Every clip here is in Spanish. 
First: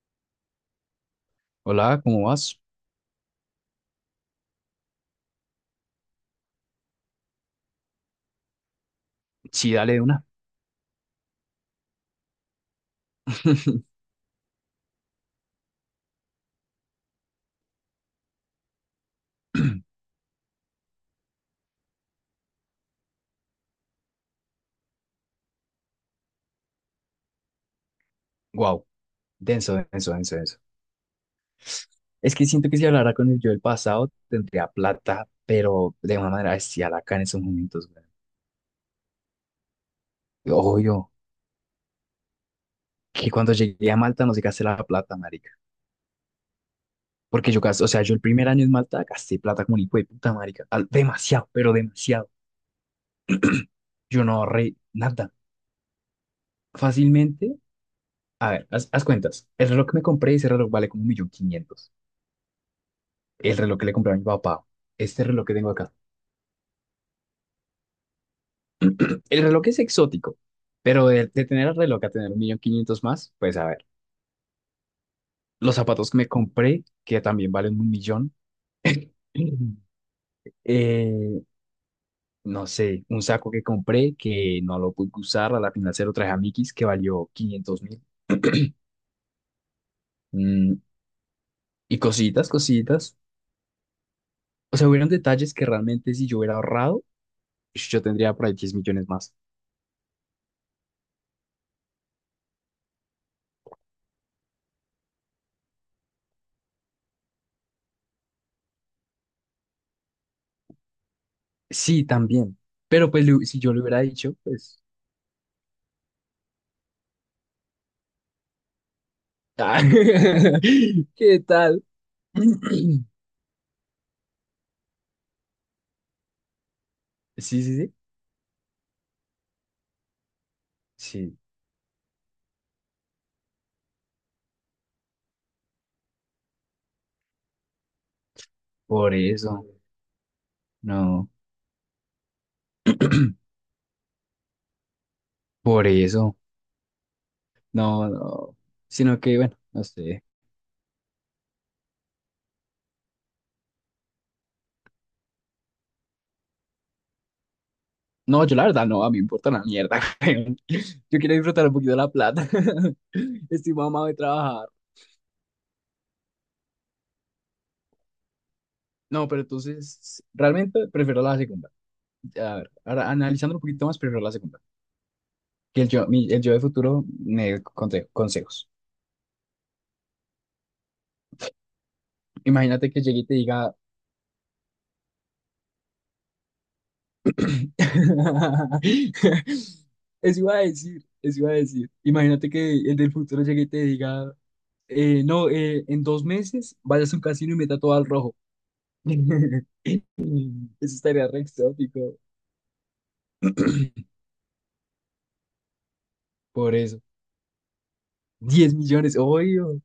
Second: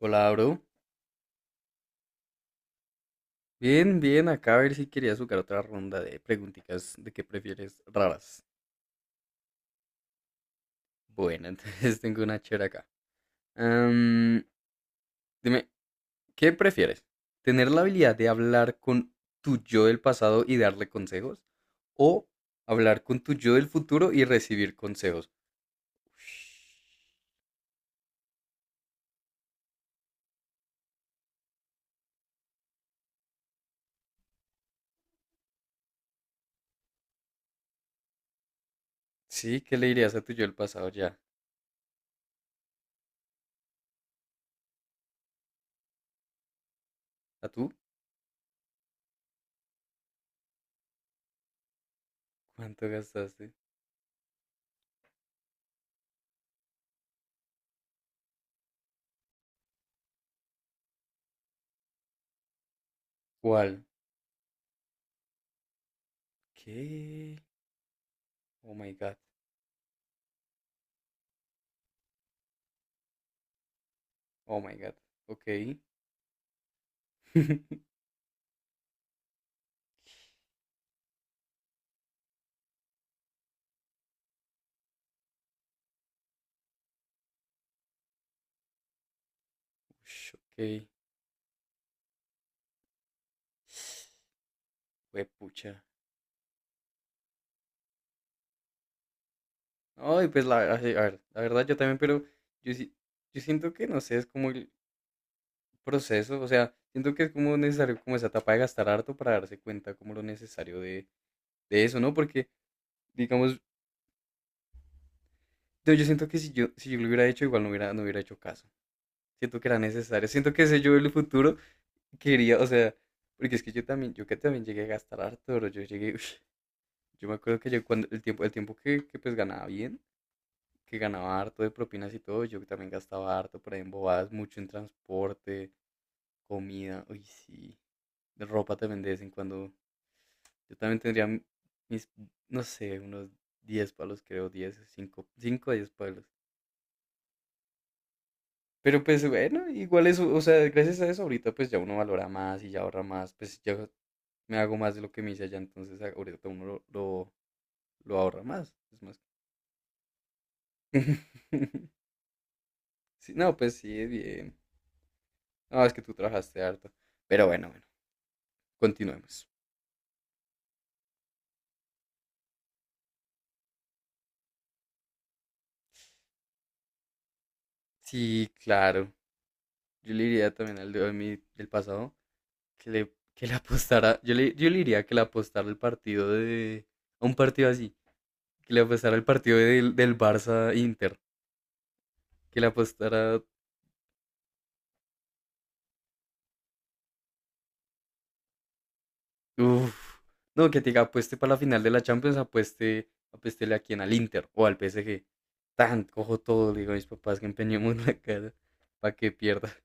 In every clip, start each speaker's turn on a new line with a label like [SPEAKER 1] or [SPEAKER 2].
[SPEAKER 1] Hola, bro.
[SPEAKER 2] Hola, ¿cómo vas?
[SPEAKER 1] Bien, bien, acá a ver si quería jugar otra ronda de preguntitas de qué prefieres raras.
[SPEAKER 2] Sí, dale de una.
[SPEAKER 1] Bueno, entonces tengo una chévere acá. Am, Dime, ¿qué prefieres? ¿Tener la habilidad de hablar con tu yo del pasado y darle consejos? ¿O hablar con tu yo del futuro y recibir consejos?
[SPEAKER 2] Wow, denso, denso, denso, denso. Es que siento que si hablara con el yo del pasado, tendría plata, pero de una manera bestial acá en esos momentos, güey.
[SPEAKER 1] Sí, ¿qué le dirías a tu yo del pasado
[SPEAKER 2] Obvio,
[SPEAKER 1] ya?
[SPEAKER 2] que cuando llegué a Malta no se gasté la plata, marica.
[SPEAKER 1] ¿A
[SPEAKER 2] Porque yo
[SPEAKER 1] tú?
[SPEAKER 2] gasté, o sea, yo el primer año en Malta gasté plata como un hijo de puta, marica. Demasiado, pero demasiado.
[SPEAKER 1] ¿Cuánto gastaste?
[SPEAKER 2] Yo no ahorré nada. Fácilmente, a ver, haz cuentas. El reloj que me compré, ese reloj vale como un millón quinientos. El reloj
[SPEAKER 1] ¿Cuál?
[SPEAKER 2] que le compré a mi papá. Este reloj que tengo acá.
[SPEAKER 1] ¿Qué? Oh my god.
[SPEAKER 2] El reloj es exótico, pero de tener el reloj a tener un millón quinientos más, pues a ver.
[SPEAKER 1] Oh my god.
[SPEAKER 2] Los
[SPEAKER 1] Ok.
[SPEAKER 2] zapatos que me compré, que también valen un millón. Eh, no sé, un saco que compré que no lo pude usar, a la final se lo traje a Mickey's que valió 500.000.
[SPEAKER 1] Ush,
[SPEAKER 2] Mm,
[SPEAKER 1] ok.
[SPEAKER 2] y cositas, cositas. O sea, hubieron
[SPEAKER 1] Fue
[SPEAKER 2] detalles que
[SPEAKER 1] pucha.
[SPEAKER 2] realmente si yo hubiera ahorrado, yo tendría por ahí 10 millones más.
[SPEAKER 1] Ay, pues la, a ver, la verdad yo también, pero yo, sí- yo siento que no sé, es como el proceso, o sea, siento que es como necesario como esa etapa de gastar harto para darse cuenta como lo necesario de eso,
[SPEAKER 2] Sí,
[SPEAKER 1] ¿no? Porque,
[SPEAKER 2] también. Pero pues si
[SPEAKER 1] digamos,
[SPEAKER 2] yo le hubiera dicho, pues...
[SPEAKER 1] yo siento que si yo, si yo lo hubiera hecho, igual no hubiera hecho caso. Siento que era
[SPEAKER 2] ah,
[SPEAKER 1] necesario. Siento que ese yo del
[SPEAKER 2] ¿Qué
[SPEAKER 1] futuro
[SPEAKER 2] tal?
[SPEAKER 1] quería, o sea, porque es que yo también, yo que también llegué a gastar harto, bro. Yo llegué, yo me acuerdo
[SPEAKER 2] Sí,
[SPEAKER 1] que
[SPEAKER 2] sí,
[SPEAKER 1] yo
[SPEAKER 2] sí.
[SPEAKER 1] cuando el tiempo, el tiempo que pues ganaba bien que
[SPEAKER 2] Sí,
[SPEAKER 1] ganaba harto de propinas y todo, yo también gastaba harto por ahí en bobadas, mucho en transporte, comida, uy, sí. De ropa también de
[SPEAKER 2] por
[SPEAKER 1] vez en
[SPEAKER 2] eso,
[SPEAKER 1] cuando. Yo también tendría
[SPEAKER 2] no,
[SPEAKER 1] mis, no sé, unos 10 palos, creo, 10 5 cinco a
[SPEAKER 2] por
[SPEAKER 1] 10 palos.
[SPEAKER 2] eso, no, no,
[SPEAKER 1] Pero
[SPEAKER 2] sino
[SPEAKER 1] pues
[SPEAKER 2] que bueno,
[SPEAKER 1] bueno,
[SPEAKER 2] no
[SPEAKER 1] igual
[SPEAKER 2] sé.
[SPEAKER 1] eso, o sea, gracias a eso ahorita pues ya uno valora más y ya ahorra más, pues yo me hago más de lo que me hice allá, entonces ahorita uno lo ahorra
[SPEAKER 2] No, yo la
[SPEAKER 1] más,
[SPEAKER 2] verdad
[SPEAKER 1] es
[SPEAKER 2] no, a mí
[SPEAKER 1] más.
[SPEAKER 2] me importa una mierda, weón. Yo quiero disfrutar un poquito de la plata.
[SPEAKER 1] Sí, no,
[SPEAKER 2] Estoy
[SPEAKER 1] pues sí,
[SPEAKER 2] mamado de
[SPEAKER 1] bien.
[SPEAKER 2] trabajar.
[SPEAKER 1] No, es que tú trabajaste harto. Pero bueno, bueno.
[SPEAKER 2] No, pero
[SPEAKER 1] Continuemos.
[SPEAKER 2] entonces, realmente prefiero la segunda. A ver, ahora analizando un poquito más, prefiero la segunda. Que el yo, el yo de futuro me
[SPEAKER 1] Sí,
[SPEAKER 2] consejos.
[SPEAKER 1] claro. Yo le diría también al de mi del pasado
[SPEAKER 2] Imagínate
[SPEAKER 1] que
[SPEAKER 2] que
[SPEAKER 1] le,
[SPEAKER 2] llegue y te
[SPEAKER 1] que le
[SPEAKER 2] diga.
[SPEAKER 1] apostara. Yo le diría que le apostara el partido de. A un partido así. Que le apostara el partido del
[SPEAKER 2] Eso iba a
[SPEAKER 1] Barça
[SPEAKER 2] decir,
[SPEAKER 1] Inter.
[SPEAKER 2] eso iba a decir. Imagínate
[SPEAKER 1] Que le
[SPEAKER 2] que el del
[SPEAKER 1] apostara.
[SPEAKER 2] futuro llegue y te diga, no, en 2 meses vayas a un casino y meta todo al rojo. Eso
[SPEAKER 1] Uff. No, que te diga
[SPEAKER 2] estaría
[SPEAKER 1] apueste
[SPEAKER 2] re
[SPEAKER 1] para la final de la
[SPEAKER 2] exótico.
[SPEAKER 1] Champions, apueste, apuéstele a quien, al Inter o al PSG. Tan, cojo todo,
[SPEAKER 2] Por
[SPEAKER 1] le digo a
[SPEAKER 2] eso.
[SPEAKER 1] mis papás que empeñemos la cara
[SPEAKER 2] 10
[SPEAKER 1] para
[SPEAKER 2] millones,
[SPEAKER 1] que pierda.
[SPEAKER 2] obvio.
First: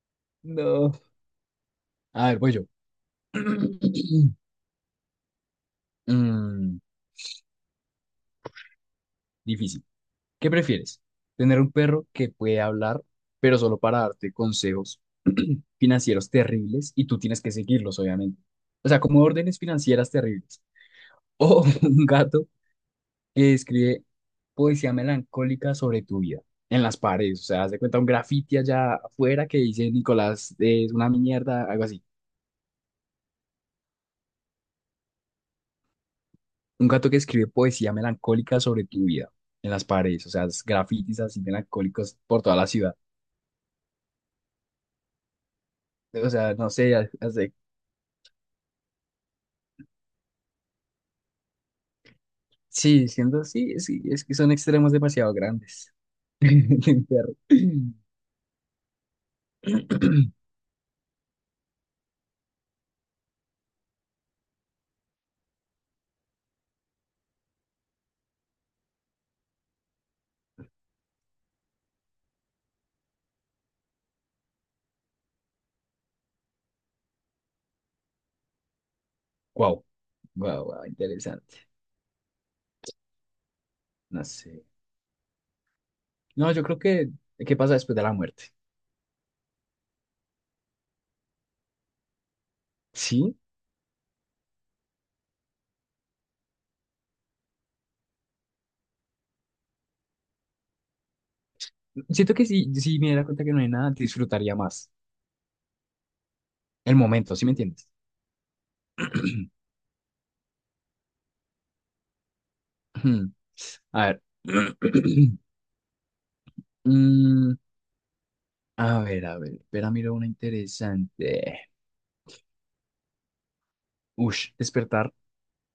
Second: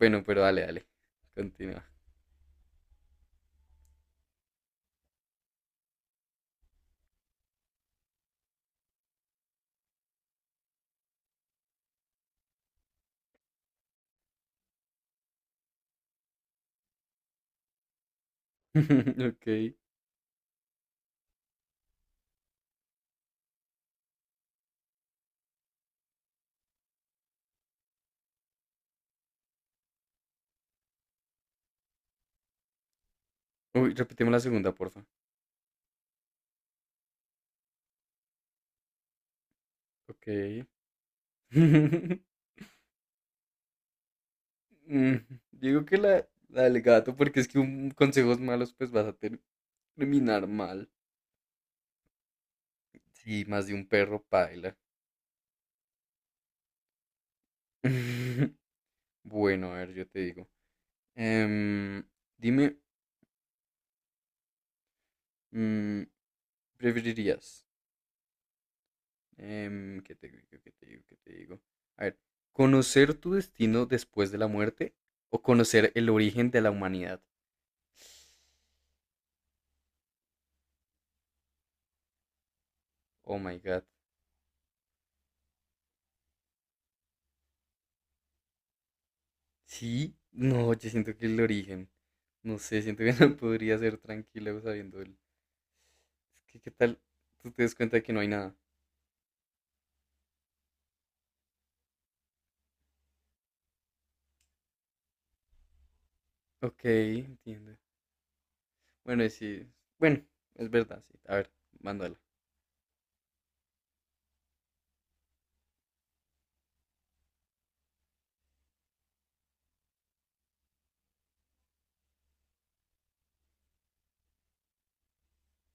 [SPEAKER 1] Bueno, pero dale, dale.
[SPEAKER 2] No.
[SPEAKER 1] Continúa.
[SPEAKER 2] A ver, voy yo. Mm, Difícil. ¿Qué prefieres? ¿Tener un perro que puede hablar, pero solo para darte consejos financieros terribles y tú tienes que seguirlos, obviamente? O sea, como órdenes
[SPEAKER 1] Ok.
[SPEAKER 2] financieras terribles. O un gato que escribe poesía melancólica sobre tu vida en las paredes. O sea, haz de cuenta un graffiti allá afuera que dice Nicolás es una mierda, algo así.
[SPEAKER 1] Uy, repetimos la segunda, porfa.
[SPEAKER 2] Un gato que escribe poesía melancólica sobre tu vida en las paredes.
[SPEAKER 1] Ok.
[SPEAKER 2] O sea, es grafitis así melancólicos por toda la ciudad.
[SPEAKER 1] Mm, Digo que la,
[SPEAKER 2] O sea,
[SPEAKER 1] la
[SPEAKER 2] no
[SPEAKER 1] del
[SPEAKER 2] sé,
[SPEAKER 1] gato, porque es que un consejos malos, pues vas a terminar mal.
[SPEAKER 2] sí,
[SPEAKER 1] Sí,
[SPEAKER 2] siendo
[SPEAKER 1] más de
[SPEAKER 2] sí,
[SPEAKER 1] un
[SPEAKER 2] sí,
[SPEAKER 1] perro
[SPEAKER 2] es que son
[SPEAKER 1] paila.
[SPEAKER 2] extremos demasiado grandes. Del perro.
[SPEAKER 1] Bueno, a ver, yo te digo. Em, Dime, mm, ¿preferirías? ¿Qué te digo? ¿Qué te digo? ¿Qué te digo? A ver, ¿conocer tu destino después de la muerte o conocer el origen de la humanidad?
[SPEAKER 2] Wow, wow, wow, interesante.
[SPEAKER 1] Oh my God.
[SPEAKER 2] No sé. No, yo creo que, ¿qué pasa después de la muerte?
[SPEAKER 1] Sí, no, yo siento que el origen, no sé, siento que no
[SPEAKER 2] Sí,
[SPEAKER 1] podría ser tranquilo sabiendo el. Es que, ¿qué tal? Tú te das cuenta de que no hay nada.
[SPEAKER 2] siento que si me diera cuenta que no hay nada, disfrutaría más
[SPEAKER 1] Ok,
[SPEAKER 2] el momento, ¿sí me
[SPEAKER 1] entiendo.
[SPEAKER 2] entiendes?
[SPEAKER 1] Bueno, y sí, bueno, es verdad, sí. A ver, mándala.
[SPEAKER 2] A ver. Mm, a ver, a ver. Espera, miro una interesante. Ush, despertar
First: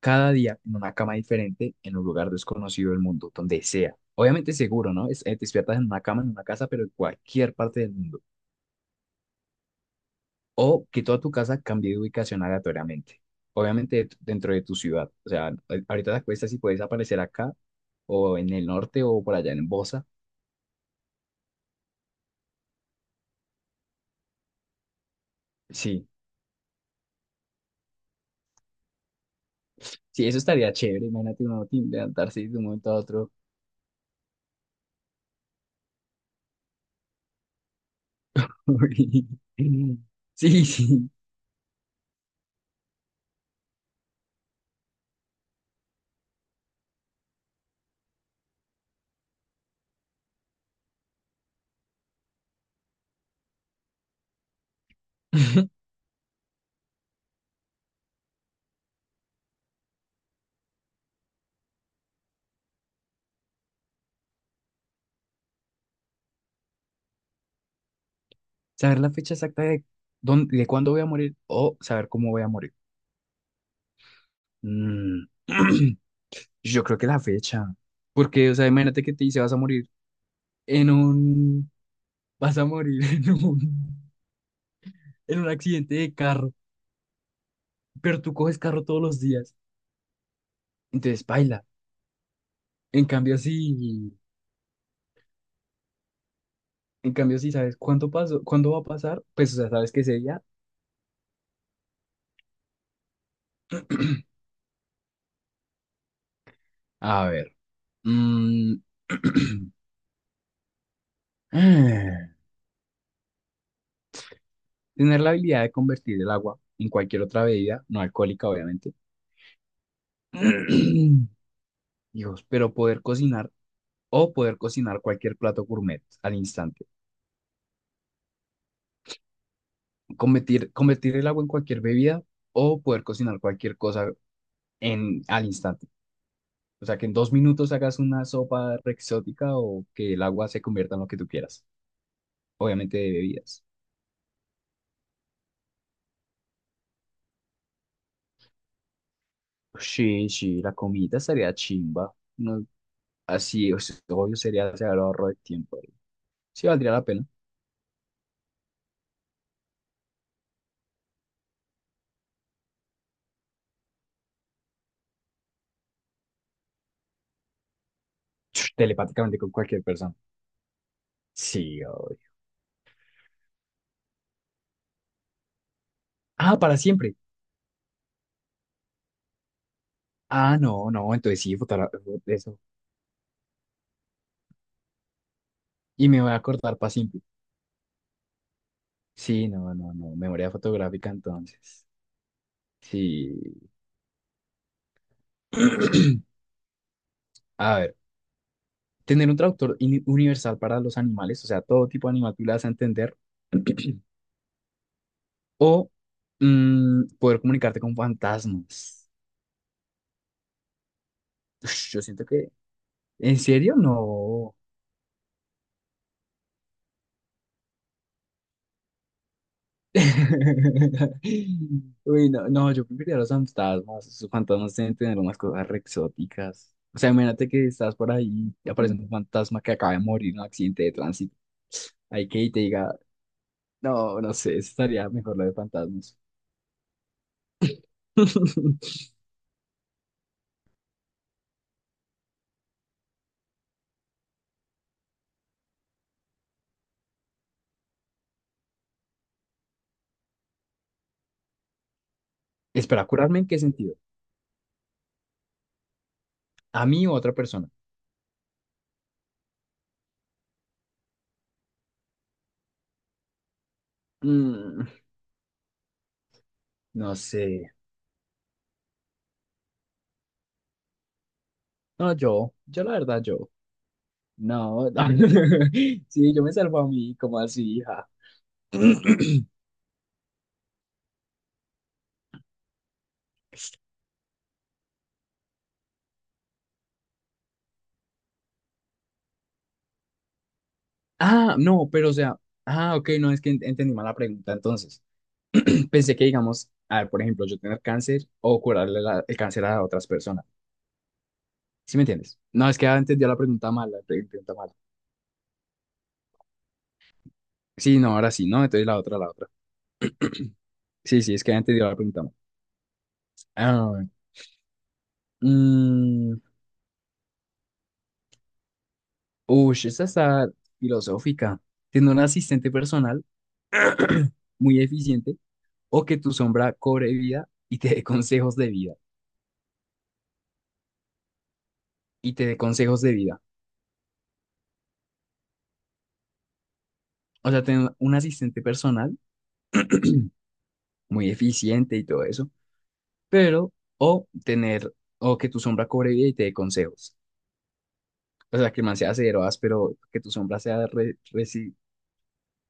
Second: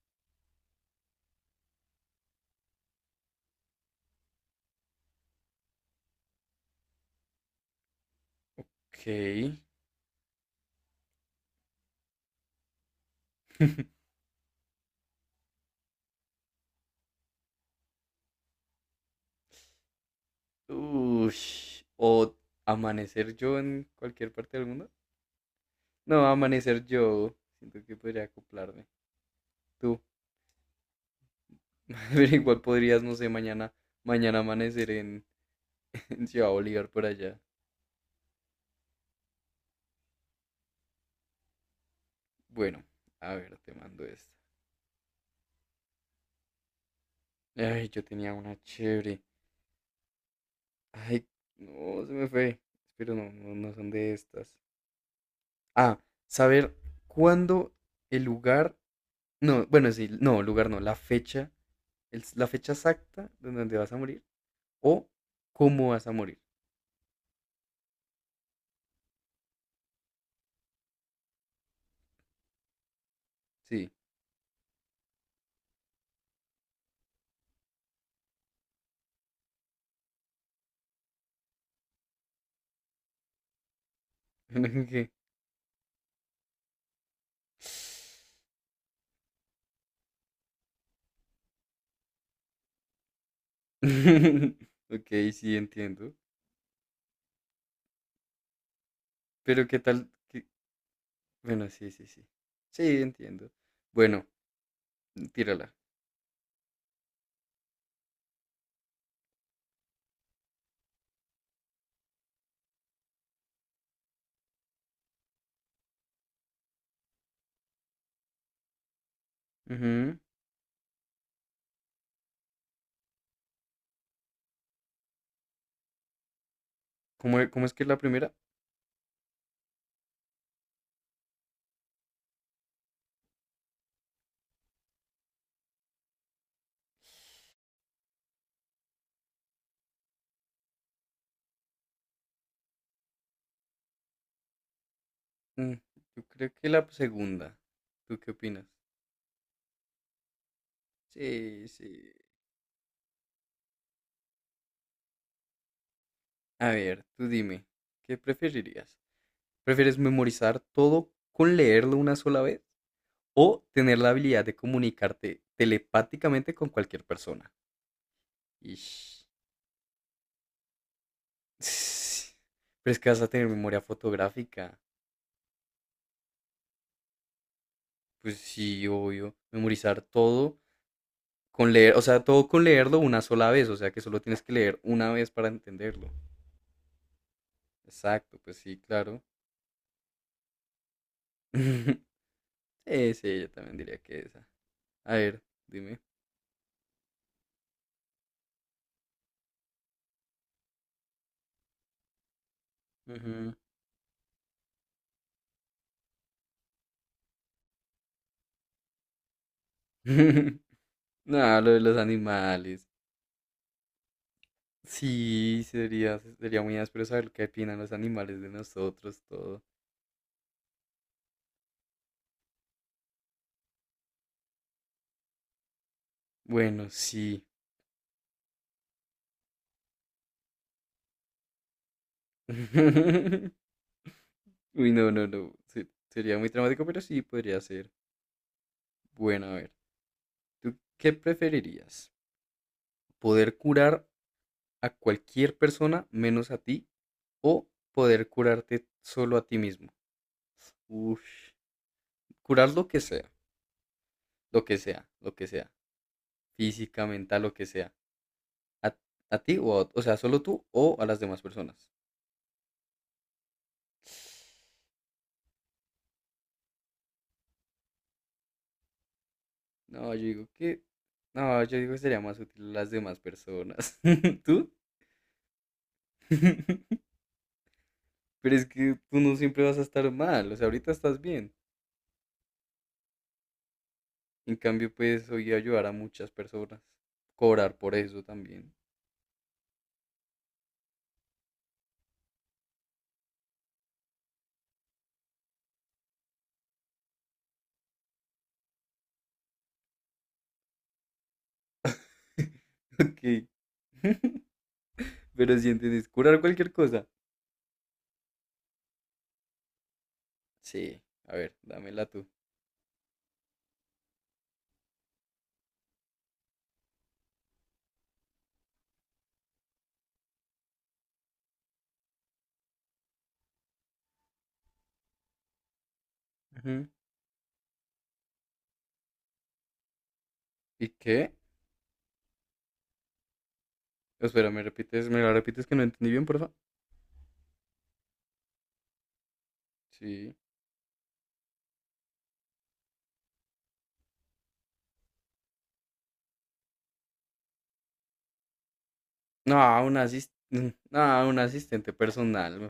[SPEAKER 2] cada día en una cama diferente, en un lugar desconocido del mundo, donde sea. Obviamente seguro, ¿no? Te despiertas en una cama, en una casa, pero en cualquier parte del mundo.
[SPEAKER 1] Ok.
[SPEAKER 2] O que toda tu casa cambie de ubicación aleatoriamente. Obviamente dentro de tu ciudad. O sea, ahorita te acuestas y puedes aparecer acá o en el norte o por allá en Bosa.
[SPEAKER 1] Ush, o amanecer yo en cualquier parte del mundo.
[SPEAKER 2] Sí,
[SPEAKER 1] No, amanecer yo, siento que podría acoplarme. Tú,
[SPEAKER 2] sí, eso estaría chévere. Imagínate uno
[SPEAKER 1] pero
[SPEAKER 2] levantarse de
[SPEAKER 1] igual
[SPEAKER 2] un momento a
[SPEAKER 1] podrías, no sé,
[SPEAKER 2] otro.
[SPEAKER 1] mañana amanecer en, en Ciudad Bolívar por allá.
[SPEAKER 2] Sí, sí.
[SPEAKER 1] Bueno, a ver, te mando esto. Ay, yo tenía una chévere. Ay, no, se me fue. Espero no, no, no son de estas. Ah, saber cuándo el lugar. No, bueno, sí, no, lugar no, la fecha. La fecha exacta de donde vas a morir o cómo vas a morir.
[SPEAKER 2] Saber la fecha exacta de cuándo voy a morir o saber cómo voy a morir.
[SPEAKER 1] Sí.
[SPEAKER 2] Mm. Yo creo que la fecha. Porque, o sea, imagínate que te dice vas a morir en un... Vas a morir
[SPEAKER 1] Ok.
[SPEAKER 2] en un accidente de carro, pero tú coges carro todos los días, entonces paila. En cambio, si,
[SPEAKER 1] Ok, sí, entiendo.
[SPEAKER 2] en cambio, si sabes cuánto pasó, cuándo va a pasar, pues, o
[SPEAKER 1] Pero
[SPEAKER 2] sea,
[SPEAKER 1] qué
[SPEAKER 2] sabes que
[SPEAKER 1] tal.
[SPEAKER 2] ese día...
[SPEAKER 1] Bueno, sí, sí, sí. Sí, entiendo. Bueno, tírala.
[SPEAKER 2] A ver, mm, ah, tener la habilidad de convertir el agua en cualquier otra bebida, no alcohólica, obviamente.
[SPEAKER 1] Ujú.
[SPEAKER 2] Dios, pero poder cocinar cualquier plato gourmet al instante.
[SPEAKER 1] ¿Cómo es que es la primera?
[SPEAKER 2] Convertir el agua en cualquier bebida o poder cocinar cualquier cosa al instante. O sea, que en 2 minutos hagas una sopa re exótica o que el agua se convierta en lo que tú quieras. Obviamente de bebidas.
[SPEAKER 1] Mm, yo creo que la segunda. ¿Tú qué opinas?
[SPEAKER 2] Sí, sí, la comida estaría
[SPEAKER 1] Sí, sí.
[SPEAKER 2] chimba. No, así, o sea, obvio sería hacer el ahorro de tiempo. Sí,
[SPEAKER 1] A
[SPEAKER 2] valdría
[SPEAKER 1] ver,
[SPEAKER 2] la pena.
[SPEAKER 1] tú dime, ¿qué preferirías? ¿Prefieres memorizar todo con leerlo una sola vez o tener la habilidad de comunicarte telepáticamente con cualquier persona? Ish.
[SPEAKER 2] Telepáticamente con cualquier persona. Sí, obvio.
[SPEAKER 1] Ss, Pero es que vas a tener memoria fotográfica.
[SPEAKER 2] Ah, para siempre.
[SPEAKER 1] Pues sí, obvio. Memorizar todo
[SPEAKER 2] Ah, no, no, entonces sí,
[SPEAKER 1] con leer, o sea, todo
[SPEAKER 2] eso.
[SPEAKER 1] con leerlo una sola vez, o sea, que solo tienes que leer una vez para entenderlo.
[SPEAKER 2] Y me voy a acordar para siempre.
[SPEAKER 1] Exacto, pues sí, claro.
[SPEAKER 2] Sí, no, no, no. Memoria fotográfica entonces.
[SPEAKER 1] Sí,
[SPEAKER 2] Sí.
[SPEAKER 1] sí, yo también diría que esa. A ver, dime.
[SPEAKER 2] A ver. Tener un traductor universal para los animales, o sea, todo tipo de animal tú le vas a entender.
[SPEAKER 1] Ujú.
[SPEAKER 2] O poder comunicarte con fantasmas.
[SPEAKER 1] No, lo de
[SPEAKER 2] Ush,
[SPEAKER 1] los
[SPEAKER 2] yo siento que...
[SPEAKER 1] animales.
[SPEAKER 2] ¿En serio? No.
[SPEAKER 1] Sí, sería muy áspero saber qué opinan los animales de nosotros, todo.
[SPEAKER 2] Uy, no, no, yo preferiría los fantasmas. Los fantasmas deben tener unas cosas re exóticas.
[SPEAKER 1] Bueno,
[SPEAKER 2] O sea,
[SPEAKER 1] sí.
[SPEAKER 2] imagínate que estás por ahí y aparece un fantasma que acaba de morir en un accidente de tránsito. Hay que y te diga, no, no sé,
[SPEAKER 1] Uy,
[SPEAKER 2] estaría
[SPEAKER 1] no, no,
[SPEAKER 2] mejor lo de
[SPEAKER 1] no.
[SPEAKER 2] fantasmas.
[SPEAKER 1] Sería muy traumático, pero sí podría ser. Bueno, a ver. ¿Tú qué preferirías? ¿Poder curar a cualquier persona menos a ti o poder curarte solo a ti mismo? Uf, curar lo que
[SPEAKER 2] ¿Espera
[SPEAKER 1] sea,
[SPEAKER 2] curarme en qué sentido?
[SPEAKER 1] lo que sea, lo que sea.
[SPEAKER 2] ¿A
[SPEAKER 1] Física,
[SPEAKER 2] mí o a otra
[SPEAKER 1] mental, lo que
[SPEAKER 2] persona?
[SPEAKER 1] sea. ¿A, a ti o o sea, ¿solo tú o a las demás personas?
[SPEAKER 2] Mm, no sé.
[SPEAKER 1] No, yo digo que, no, yo digo que
[SPEAKER 2] No,
[SPEAKER 1] sería más
[SPEAKER 2] yo.
[SPEAKER 1] útil
[SPEAKER 2] Yo,
[SPEAKER 1] las
[SPEAKER 2] la
[SPEAKER 1] demás
[SPEAKER 2] verdad, yo.
[SPEAKER 1] personas. ¿Tú?
[SPEAKER 2] No, no. Sí, yo me salvo a mí, ¿como así, hija?
[SPEAKER 1] Pero es que tú no siempre vas a estar mal, o sea, ahorita estás bien. En cambio, puedes hoy ayudar a muchas personas, cobrar por eso también.
[SPEAKER 2] Ah, no, pero o sea. Ah, ok, no, es que entendí mal la pregunta. Entonces, pensé que, digamos, a ver, por ejemplo, yo tener cáncer o curarle el cáncer a otras personas. ¿Sí me entiendes? No, es que había entendido la
[SPEAKER 1] Ok.
[SPEAKER 2] pregunta mal, la pregunta mal.
[SPEAKER 1] Pero si entiendes, curar cualquier cosa.
[SPEAKER 2] Sí, no, ahora sí, ¿no? Entonces la otra, la otra.
[SPEAKER 1] Sí,
[SPEAKER 2] Sí, sí,
[SPEAKER 1] a
[SPEAKER 2] es que
[SPEAKER 1] ver,
[SPEAKER 2] había entendido la
[SPEAKER 1] dámela
[SPEAKER 2] pregunta
[SPEAKER 1] tú.
[SPEAKER 2] mal. Ah, mm, uy, esa está filosófica. Tener un asistente personal muy eficiente o que tu sombra
[SPEAKER 1] Ujú.
[SPEAKER 2] cobre vida y te dé consejos de vida.
[SPEAKER 1] ¿Y qué?
[SPEAKER 2] Y te dé consejos de vida.
[SPEAKER 1] Espera, ¿me repites? ¿Me la repites que no entendí bien, por favor?
[SPEAKER 2] O sea, tener un asistente personal
[SPEAKER 1] Sí.
[SPEAKER 2] muy eficiente y todo eso, pero o tener, o que tu sombra cobre vida y te dé consejos. O sea, que el man sea cero
[SPEAKER 1] No,
[SPEAKER 2] áspero, que tu sombra sea re,
[SPEAKER 1] no, un
[SPEAKER 2] reci-
[SPEAKER 1] asistente personal me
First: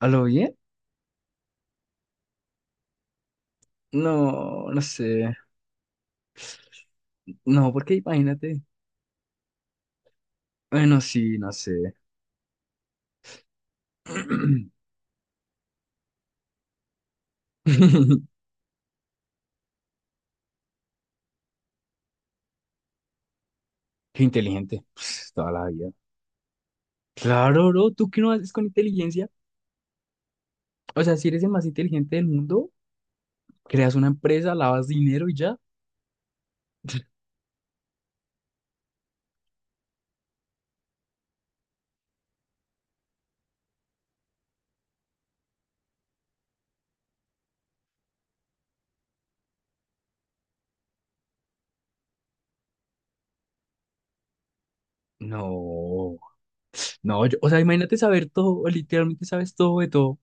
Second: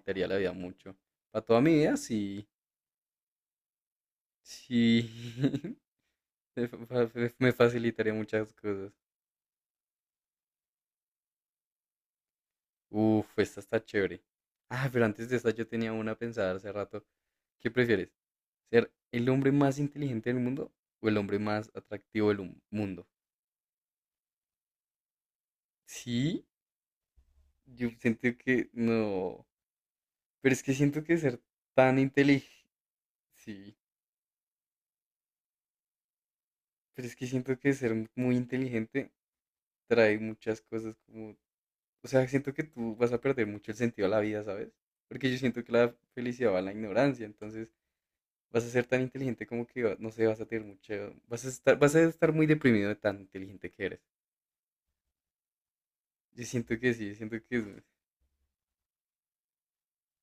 [SPEAKER 2] ¿A lo
[SPEAKER 1] la vida
[SPEAKER 2] bien?
[SPEAKER 1] mucho. Para toda mi vida, sí.
[SPEAKER 2] No, no
[SPEAKER 1] Sí.
[SPEAKER 2] sé.
[SPEAKER 1] Me
[SPEAKER 2] No, porque
[SPEAKER 1] facilitaría muchas
[SPEAKER 2] imagínate.
[SPEAKER 1] cosas.
[SPEAKER 2] Bueno, sí, no sé.
[SPEAKER 1] Uf, esta está chévere. Ah, pero antes de esta yo tenía una pensada hace rato. ¿Qué prefieres? ¿Ser el hombre más inteligente del mundo o el hombre más atractivo del mundo?
[SPEAKER 2] Qué inteligente. Pues, toda la vida.
[SPEAKER 1] Sí,
[SPEAKER 2] Claro,
[SPEAKER 1] yo
[SPEAKER 2] bro. ¿Tú qué
[SPEAKER 1] siento
[SPEAKER 2] no haces con
[SPEAKER 1] que
[SPEAKER 2] inteligencia?
[SPEAKER 1] no. Pero es que siento
[SPEAKER 2] O sea,
[SPEAKER 1] que
[SPEAKER 2] si
[SPEAKER 1] ser
[SPEAKER 2] eres el más
[SPEAKER 1] tan
[SPEAKER 2] inteligente del
[SPEAKER 1] inteligente.
[SPEAKER 2] mundo,
[SPEAKER 1] Sí,
[SPEAKER 2] creas una empresa, lavas dinero y ya.
[SPEAKER 1] pero es que siento que ser muy inteligente trae muchas cosas como, o sea, siento que tú vas a perder mucho el sentido a la vida, ¿sabes? Porque yo siento que la felicidad va a la ignorancia, entonces vas a ser tan inteligente como que, no sé, vas a tener mucho, vas a estar muy deprimido de tan inteligente que eres.
[SPEAKER 2] No.
[SPEAKER 1] Yo siento que sí,
[SPEAKER 2] No,
[SPEAKER 1] siento
[SPEAKER 2] o
[SPEAKER 1] que
[SPEAKER 2] sea, imagínate saber todo. Literalmente sabes todo de todo.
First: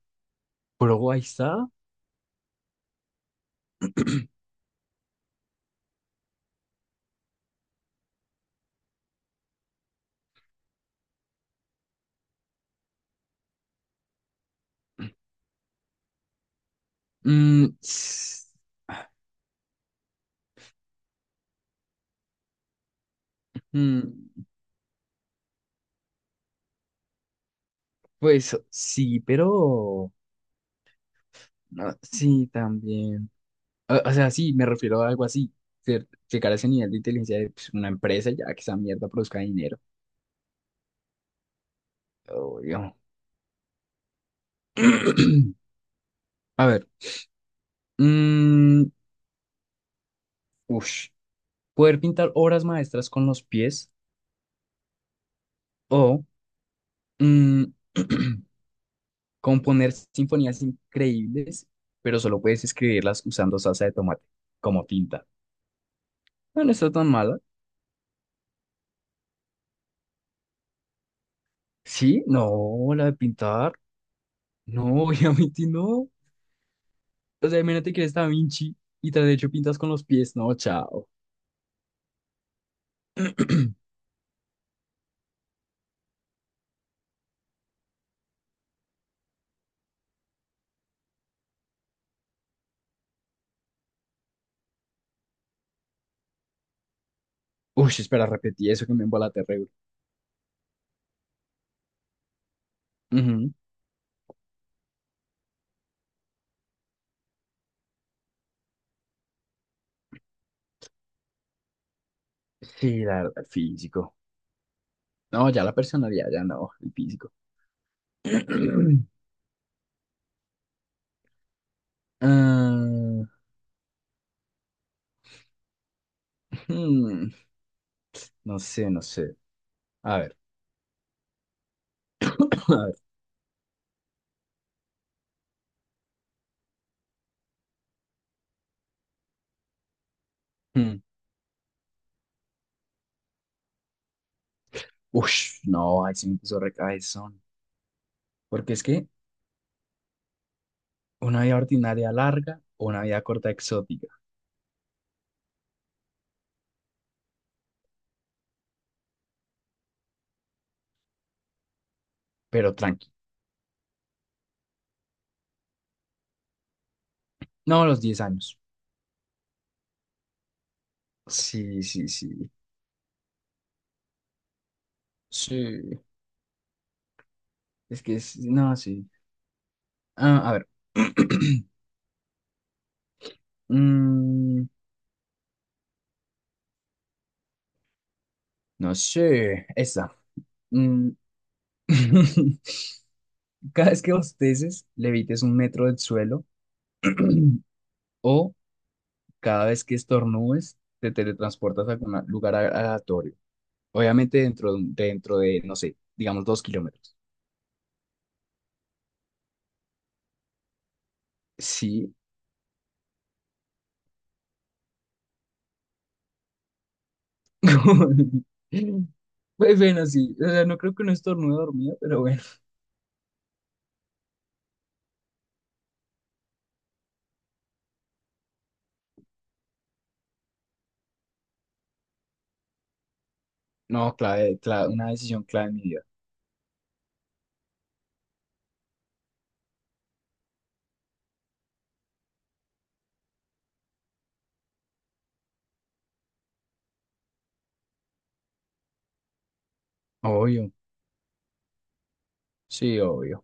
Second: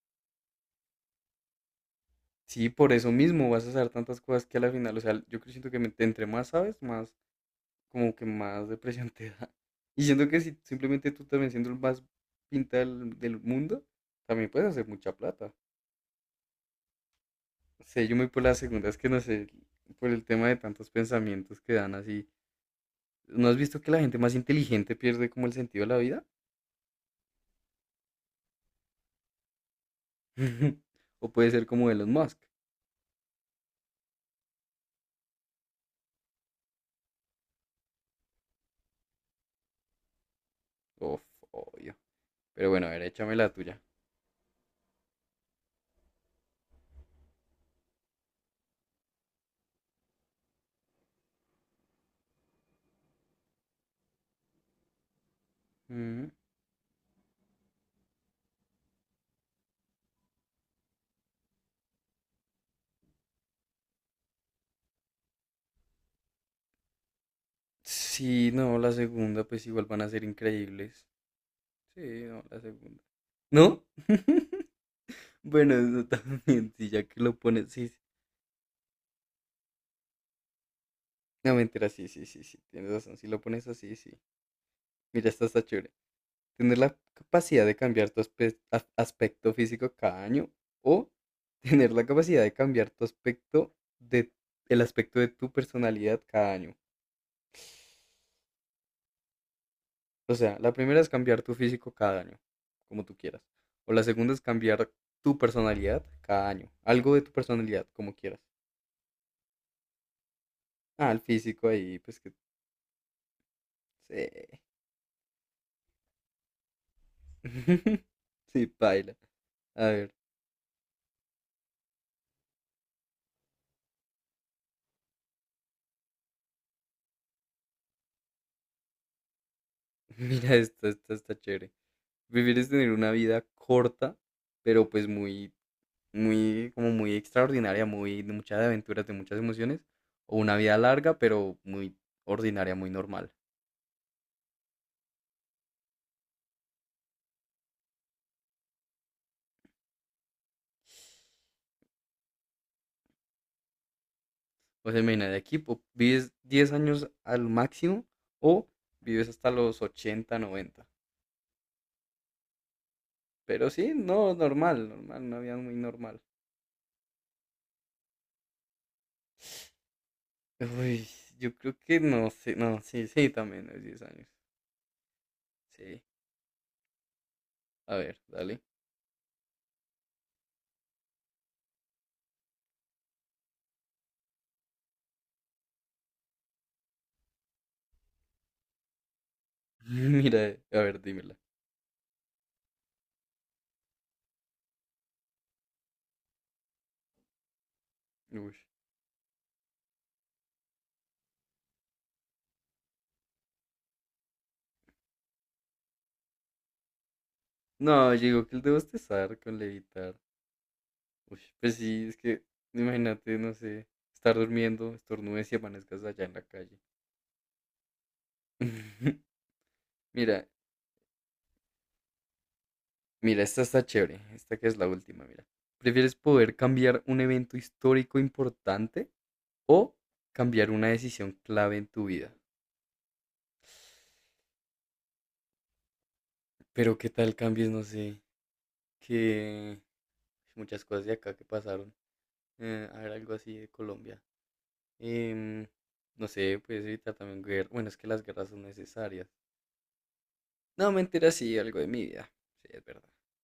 [SPEAKER 2] Pero ahí está.
[SPEAKER 1] sí, por eso mismo vas a saber tantas cosas que a la final, o sea, siento que entre más sabes, más, como que más depresión te da. Y siento que si simplemente tú también siendo el más pinta del mundo, también puedes hacer mucha plata.
[SPEAKER 2] Mm,
[SPEAKER 1] Sé, yo me voy por
[SPEAKER 2] s-
[SPEAKER 1] la segunda, es que no sé, por el tema de tantos pensamientos que dan así. ¿No has visto que la gente más
[SPEAKER 2] mm,
[SPEAKER 1] inteligente pierde como el sentido de la vida?
[SPEAKER 2] pues sí, pero...
[SPEAKER 1] O puede ser como
[SPEAKER 2] no,
[SPEAKER 1] Elon Musk.
[SPEAKER 2] sí, también. O sea, sí, me refiero a algo así. Llegar a ese nivel de inteligencia de pues, una empresa ya que esa mierda produzca dinero.
[SPEAKER 1] Uf, obvio. Pero bueno, a
[SPEAKER 2] Obvio.
[SPEAKER 1] ver, échame la tuya.
[SPEAKER 2] A ver. Mm, ush. Poder pintar obras maestras con los pies o
[SPEAKER 1] Mm.
[SPEAKER 2] mm, componer sinfonías increíbles, pero solo puedes escribirlas usando salsa de tomate como tinta. No, no está tan mala.
[SPEAKER 1] Sí, no, la segunda, pues igual van a ser increíbles.
[SPEAKER 2] Sí,
[SPEAKER 1] Sí, no,
[SPEAKER 2] no,
[SPEAKER 1] la segunda.
[SPEAKER 2] la de pintar.
[SPEAKER 1] ¿No?
[SPEAKER 2] No, obviamente
[SPEAKER 1] Bueno, eso
[SPEAKER 2] no.
[SPEAKER 1] también, sí, ya que lo
[SPEAKER 2] O sea,
[SPEAKER 1] pones, sí,
[SPEAKER 2] imagínate
[SPEAKER 1] sí.
[SPEAKER 2] que eres Da Vinci y tras de hecho pintas con los pies. No, chao.
[SPEAKER 1] No, mentira, sí, sí, sí, sí, tienes razón, si lo pones así, sí. Mira, esta está chévere. Tener la capacidad de cambiar tu aspecto físico cada año o tener la capacidad de cambiar tu aspecto de el aspecto de tu personalidad cada año.
[SPEAKER 2] Uy, espera, repetí eso que me embolaté, terrible.
[SPEAKER 1] O sea, la primera es cambiar tu físico cada año, como tú quieras.
[SPEAKER 2] Ujú.
[SPEAKER 1] O la segunda es cambiar tu personalidad cada año. Algo de tu personalidad, como quieras. Ah, el físico ahí, pues que.
[SPEAKER 2] Sí, la verdad, el físico.
[SPEAKER 1] Sí.
[SPEAKER 2] No, ya la personalidad, ya no, el físico.
[SPEAKER 1] Sí, paila. A ver,
[SPEAKER 2] Ah, Hmm, no sé, no sé. A ver,
[SPEAKER 1] mira esta está chévere. Prefieres
[SPEAKER 2] a
[SPEAKER 1] tener
[SPEAKER 2] ver.
[SPEAKER 1] una vida corta, pero pues muy muy, como muy extraordinaria, muy de muchas aventuras, de muchas emociones, o una vida
[SPEAKER 2] Hmm.
[SPEAKER 1] larga, pero muy ordinaria, muy normal.
[SPEAKER 2] Ush, no, ahí sí me puso recaezón. Porque es que una vida ordinaria larga o una vida corta exótica,
[SPEAKER 1] O sea, imagina, de aquí vives 10 años al máximo o vives hasta los 80 noventa.
[SPEAKER 2] pero tranqui.
[SPEAKER 1] Pero sí, no, normal, normal, una vida muy normal.
[SPEAKER 2] No, los 10 años.
[SPEAKER 1] Uy, yo creo
[SPEAKER 2] Sí,
[SPEAKER 1] que
[SPEAKER 2] sí,
[SPEAKER 1] no
[SPEAKER 2] sí.
[SPEAKER 1] sé, no, sí, sí, también es 10 años.
[SPEAKER 2] Sí,
[SPEAKER 1] Sí, a
[SPEAKER 2] es que
[SPEAKER 1] ver,
[SPEAKER 2] es,
[SPEAKER 1] dale.
[SPEAKER 2] no, sí. Ah, a ver. Mm, no sé, esa.
[SPEAKER 1] Mira, a ver,
[SPEAKER 2] Mm,
[SPEAKER 1] dímela.
[SPEAKER 2] Cada vez que bosteces, levites 1 metro del suelo. O
[SPEAKER 1] Uy.
[SPEAKER 2] cada vez que estornudes, te teletransportas a algún lugar aleatorio. Obviamente dentro de, no sé, digamos 2 kilómetros.
[SPEAKER 1] No, yo digo que el de bostezar con levitar. Uy, pues sí,
[SPEAKER 2] Sí.
[SPEAKER 1] es que imagínate, no sé, estar durmiendo, estornudes y amanezcas allá en la calle.
[SPEAKER 2] Pues bueno, sí.
[SPEAKER 1] Mira,
[SPEAKER 2] O sea, no creo que no estornude dormido, pero bueno.
[SPEAKER 1] mira, esta está chévere, esta que es la última, mira. ¿Prefieres poder cambiar un evento histórico importante o cambiar una decisión clave en tu vida?
[SPEAKER 2] No, clave, clave, una decisión clave en mi vida.
[SPEAKER 1] Pero qué tal cambies, no sé, que muchas cosas de acá que pasaron. A ver, algo así de Colombia. Em, no sé, puedes evitar también guerra. Bueno, es que las guerras son necesarias.
[SPEAKER 2] Obvio.
[SPEAKER 1] No, mentira, sí, algo de mi vida. Sí, es
[SPEAKER 2] Sí,
[SPEAKER 1] verdad.
[SPEAKER 2] obvio.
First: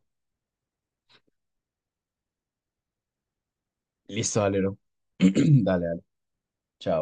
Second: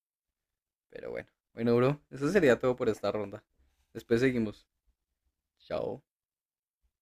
[SPEAKER 1] Pero bueno. Bueno, bro, eso sería todo por esta ronda. Después
[SPEAKER 2] Listo,
[SPEAKER 1] seguimos.
[SPEAKER 2] Valero. Dale, dale.
[SPEAKER 1] Chao.
[SPEAKER 2] Chao.